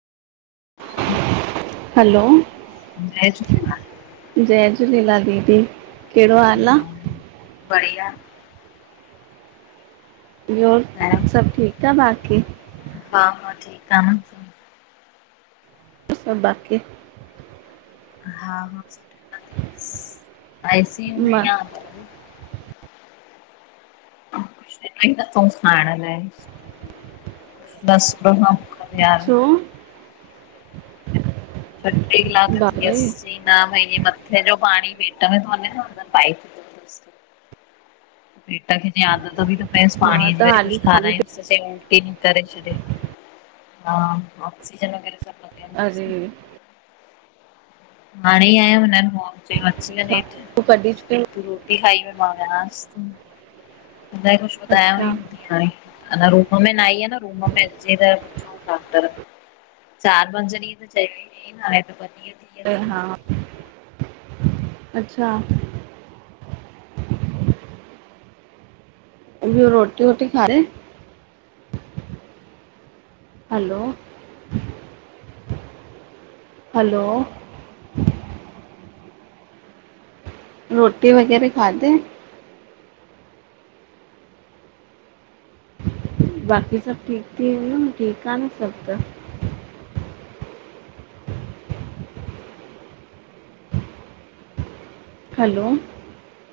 हलो जय झूलेलाल। जय झूलेलाल दीदी, कहिड़ो हाल आ? बढ़िया ॿो सभु ठीकु आ बाक़ी? हा-हा ठीकु आ न। सभ बाक़ी हा-हा सुठे [unintelligible] आई सी यु में ही मां आ [unintelligible] छो? ॿट्रीय कलाक बाप रे, थीयसि चयि न भई मथे जो पाणी पेट में तो वञेस न हुन पाईप पेट खे जीय आदत ॿि त प्येस हा पाणीअ जी, त जॾह हाली कुझु खाली पे- खारायूस ता उल्टी न करें छॾे, ऑक्सीजन वगैर सभ अरे हाणे ई आयम, हिनन चयो अची वञ छा तूं कॾहिं छुटी हेठ री खाई मां वियास ति, हुन ई कुझ ॿुधायो ई अच्छा, नथी अञा रूम में न आई आ न, रूम में अचे त पुछऊस ता डॉक्टर चार पंज ॾींहं त चई [unintelligible] हाणे तो ॿ ॾींहं विया हा सम्झ अच्छा रोटी वोटी खादे, रे हलो हलो रोटी वग़ैरह खाधे? बाक़ी सभब ठीक थी ठीक आहे न सभु त हलो